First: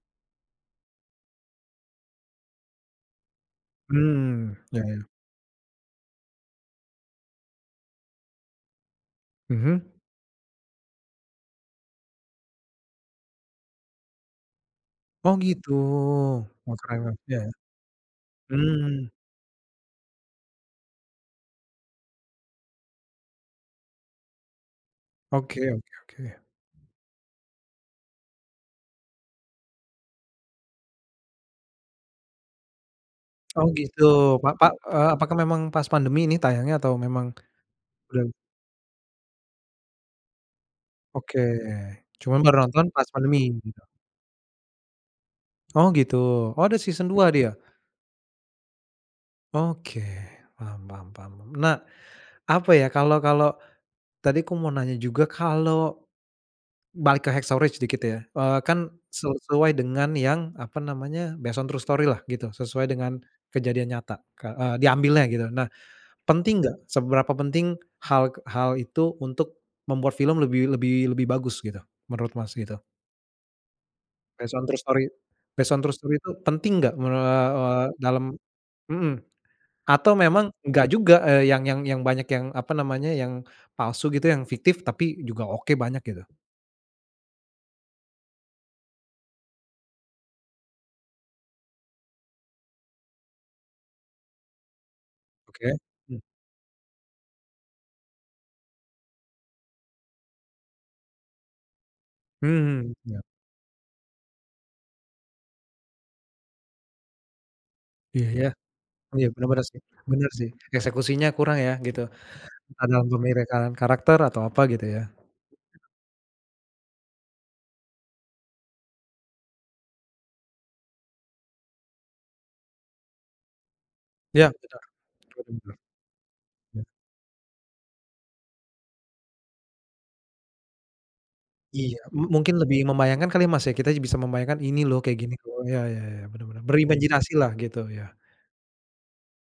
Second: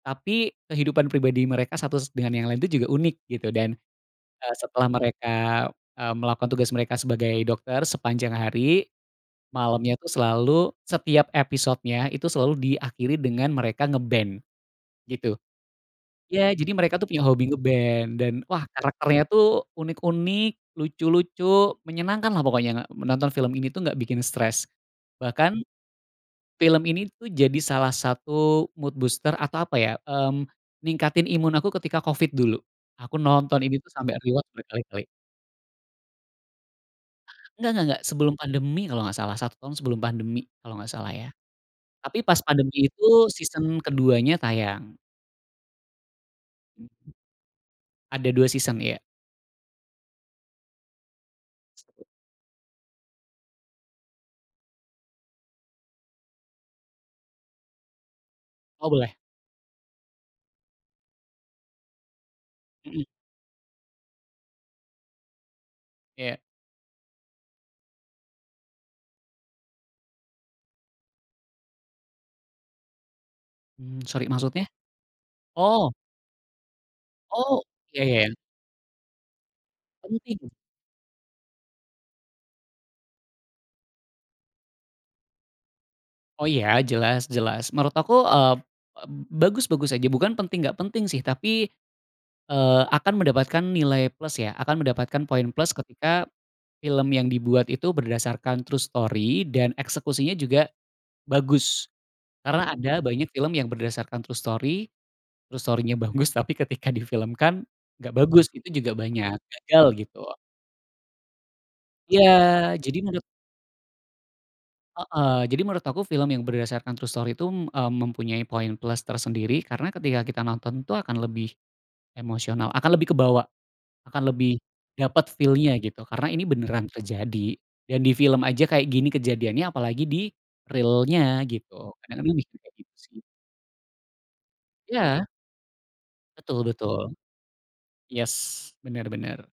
Tapi, kehidupan pribadi mereka satu s dengan yang lain tuh juga unik gitu dan, eee, Mmm, ya setelah ya. mereka, eee, melakukan tugas mereka sebagai dokter sepanjang hari, Mhm. malamnya tuh selalu, setiap episodenya itu selalu diakhiri dengan mereka ngeband, gitu. Oh gitu Ya jadi mereka tuh [unintelligible] punya ya, hobi ngeband dan wah mmm. karakternya tuh unik unik, lucu lucu, menyenangkanlah pokoknya nga menonton film ini tuh nggak bikin stres. Bahkan, Oke oke oke. film ini tuh jadi salah satu mood booster atau apa ya, mmm, ningkatin imun aku ketika Covid dulu, aku nonton Oh ini tuh gitu sampai rewatch pak pak, berkali-kali. eee, apakah memang pas pandemi ini tayangnya atau memang, Nggak nggak nggak udah sebelum pandemi kalau nggak salah 1 tahun sebelum pandemi kalau nggak salah ya, Oke, tapi cuman pas baru pandemi nonton itu pas pandemi season gitu. keduanya tayang. Oh gitu oh ada season 2 dia? Ada 2 season iya. Oke, paham paham paham. Nah, apa ya kalau kalau, tadi aku mau nanya juga kalau, balik ke "Hacksaw Ridge" sedikit ya, eee, Oh kan boleh. sesuai dengan yang apa namanya based on true story-lah gitu sesuai Mhm. dengan kejadian nyata ka diambilnya gitu nah, Iya. penting nggak seberapa penting hal k hal itu untuk, membuat film lebih lebih lebih bagus gitu, menurut Mas gitu? Mmm, sorry Based on maksudnya? true story based on Oh. true story tuh penting nggak mere Oh we ya ya dalam, ya. mhm. Atau Penting. memang nggak juga, eee, yang yang yang banyak yang apa namanya yang, palsu gitu yang fiktif tapi juga oke banyak gitu? Oh ya, jelas jelas menurut aku, eee, eb bagus bagus aja bukan penting nggak penting sih tapi, eee, akan mendapatkan nilai plus ya, akan mendapatkan poin Oke, plus mmm. ketika, film yang dibuat itu berdasarkan true story dan eksekusinya juga, bagus. Karena Mhm, ada iya. banyak film yang berdasarkan true story true story-nya bagus tapi ketika difilmkan nggak Iya bagus yah, itu juga oh ya banyak, benar benar sih gagal gitu. benar sih, eksekusinya kurang ya gitu Ya jadi dalam menurut pemilihan karakter atau apa gitu ya. Heeh, jadi menurut aku film yang berdasarkan true story itu, mmm, mempunyai poin plus tersendiri karena ketika kita nonton tuh akan lebih, emosional akan lebih kebawa, akan Ya lebih dapet [unintelligible] oh feel-nya benar. gitu. Karena ini beneran terjadi, dan di film aja kayak gini kejadiannya apalagi di-real-nya gitu, Iya m kadang-kadang mungkin mikirnya lebih gitu sih. membayangkan kali Mas ya, kita bisa membayangkan ini loh kayak Iya. gini tuh ya ya ya benar Betul benar, betul, berimajinasi lah gitu ya. yes benar benar.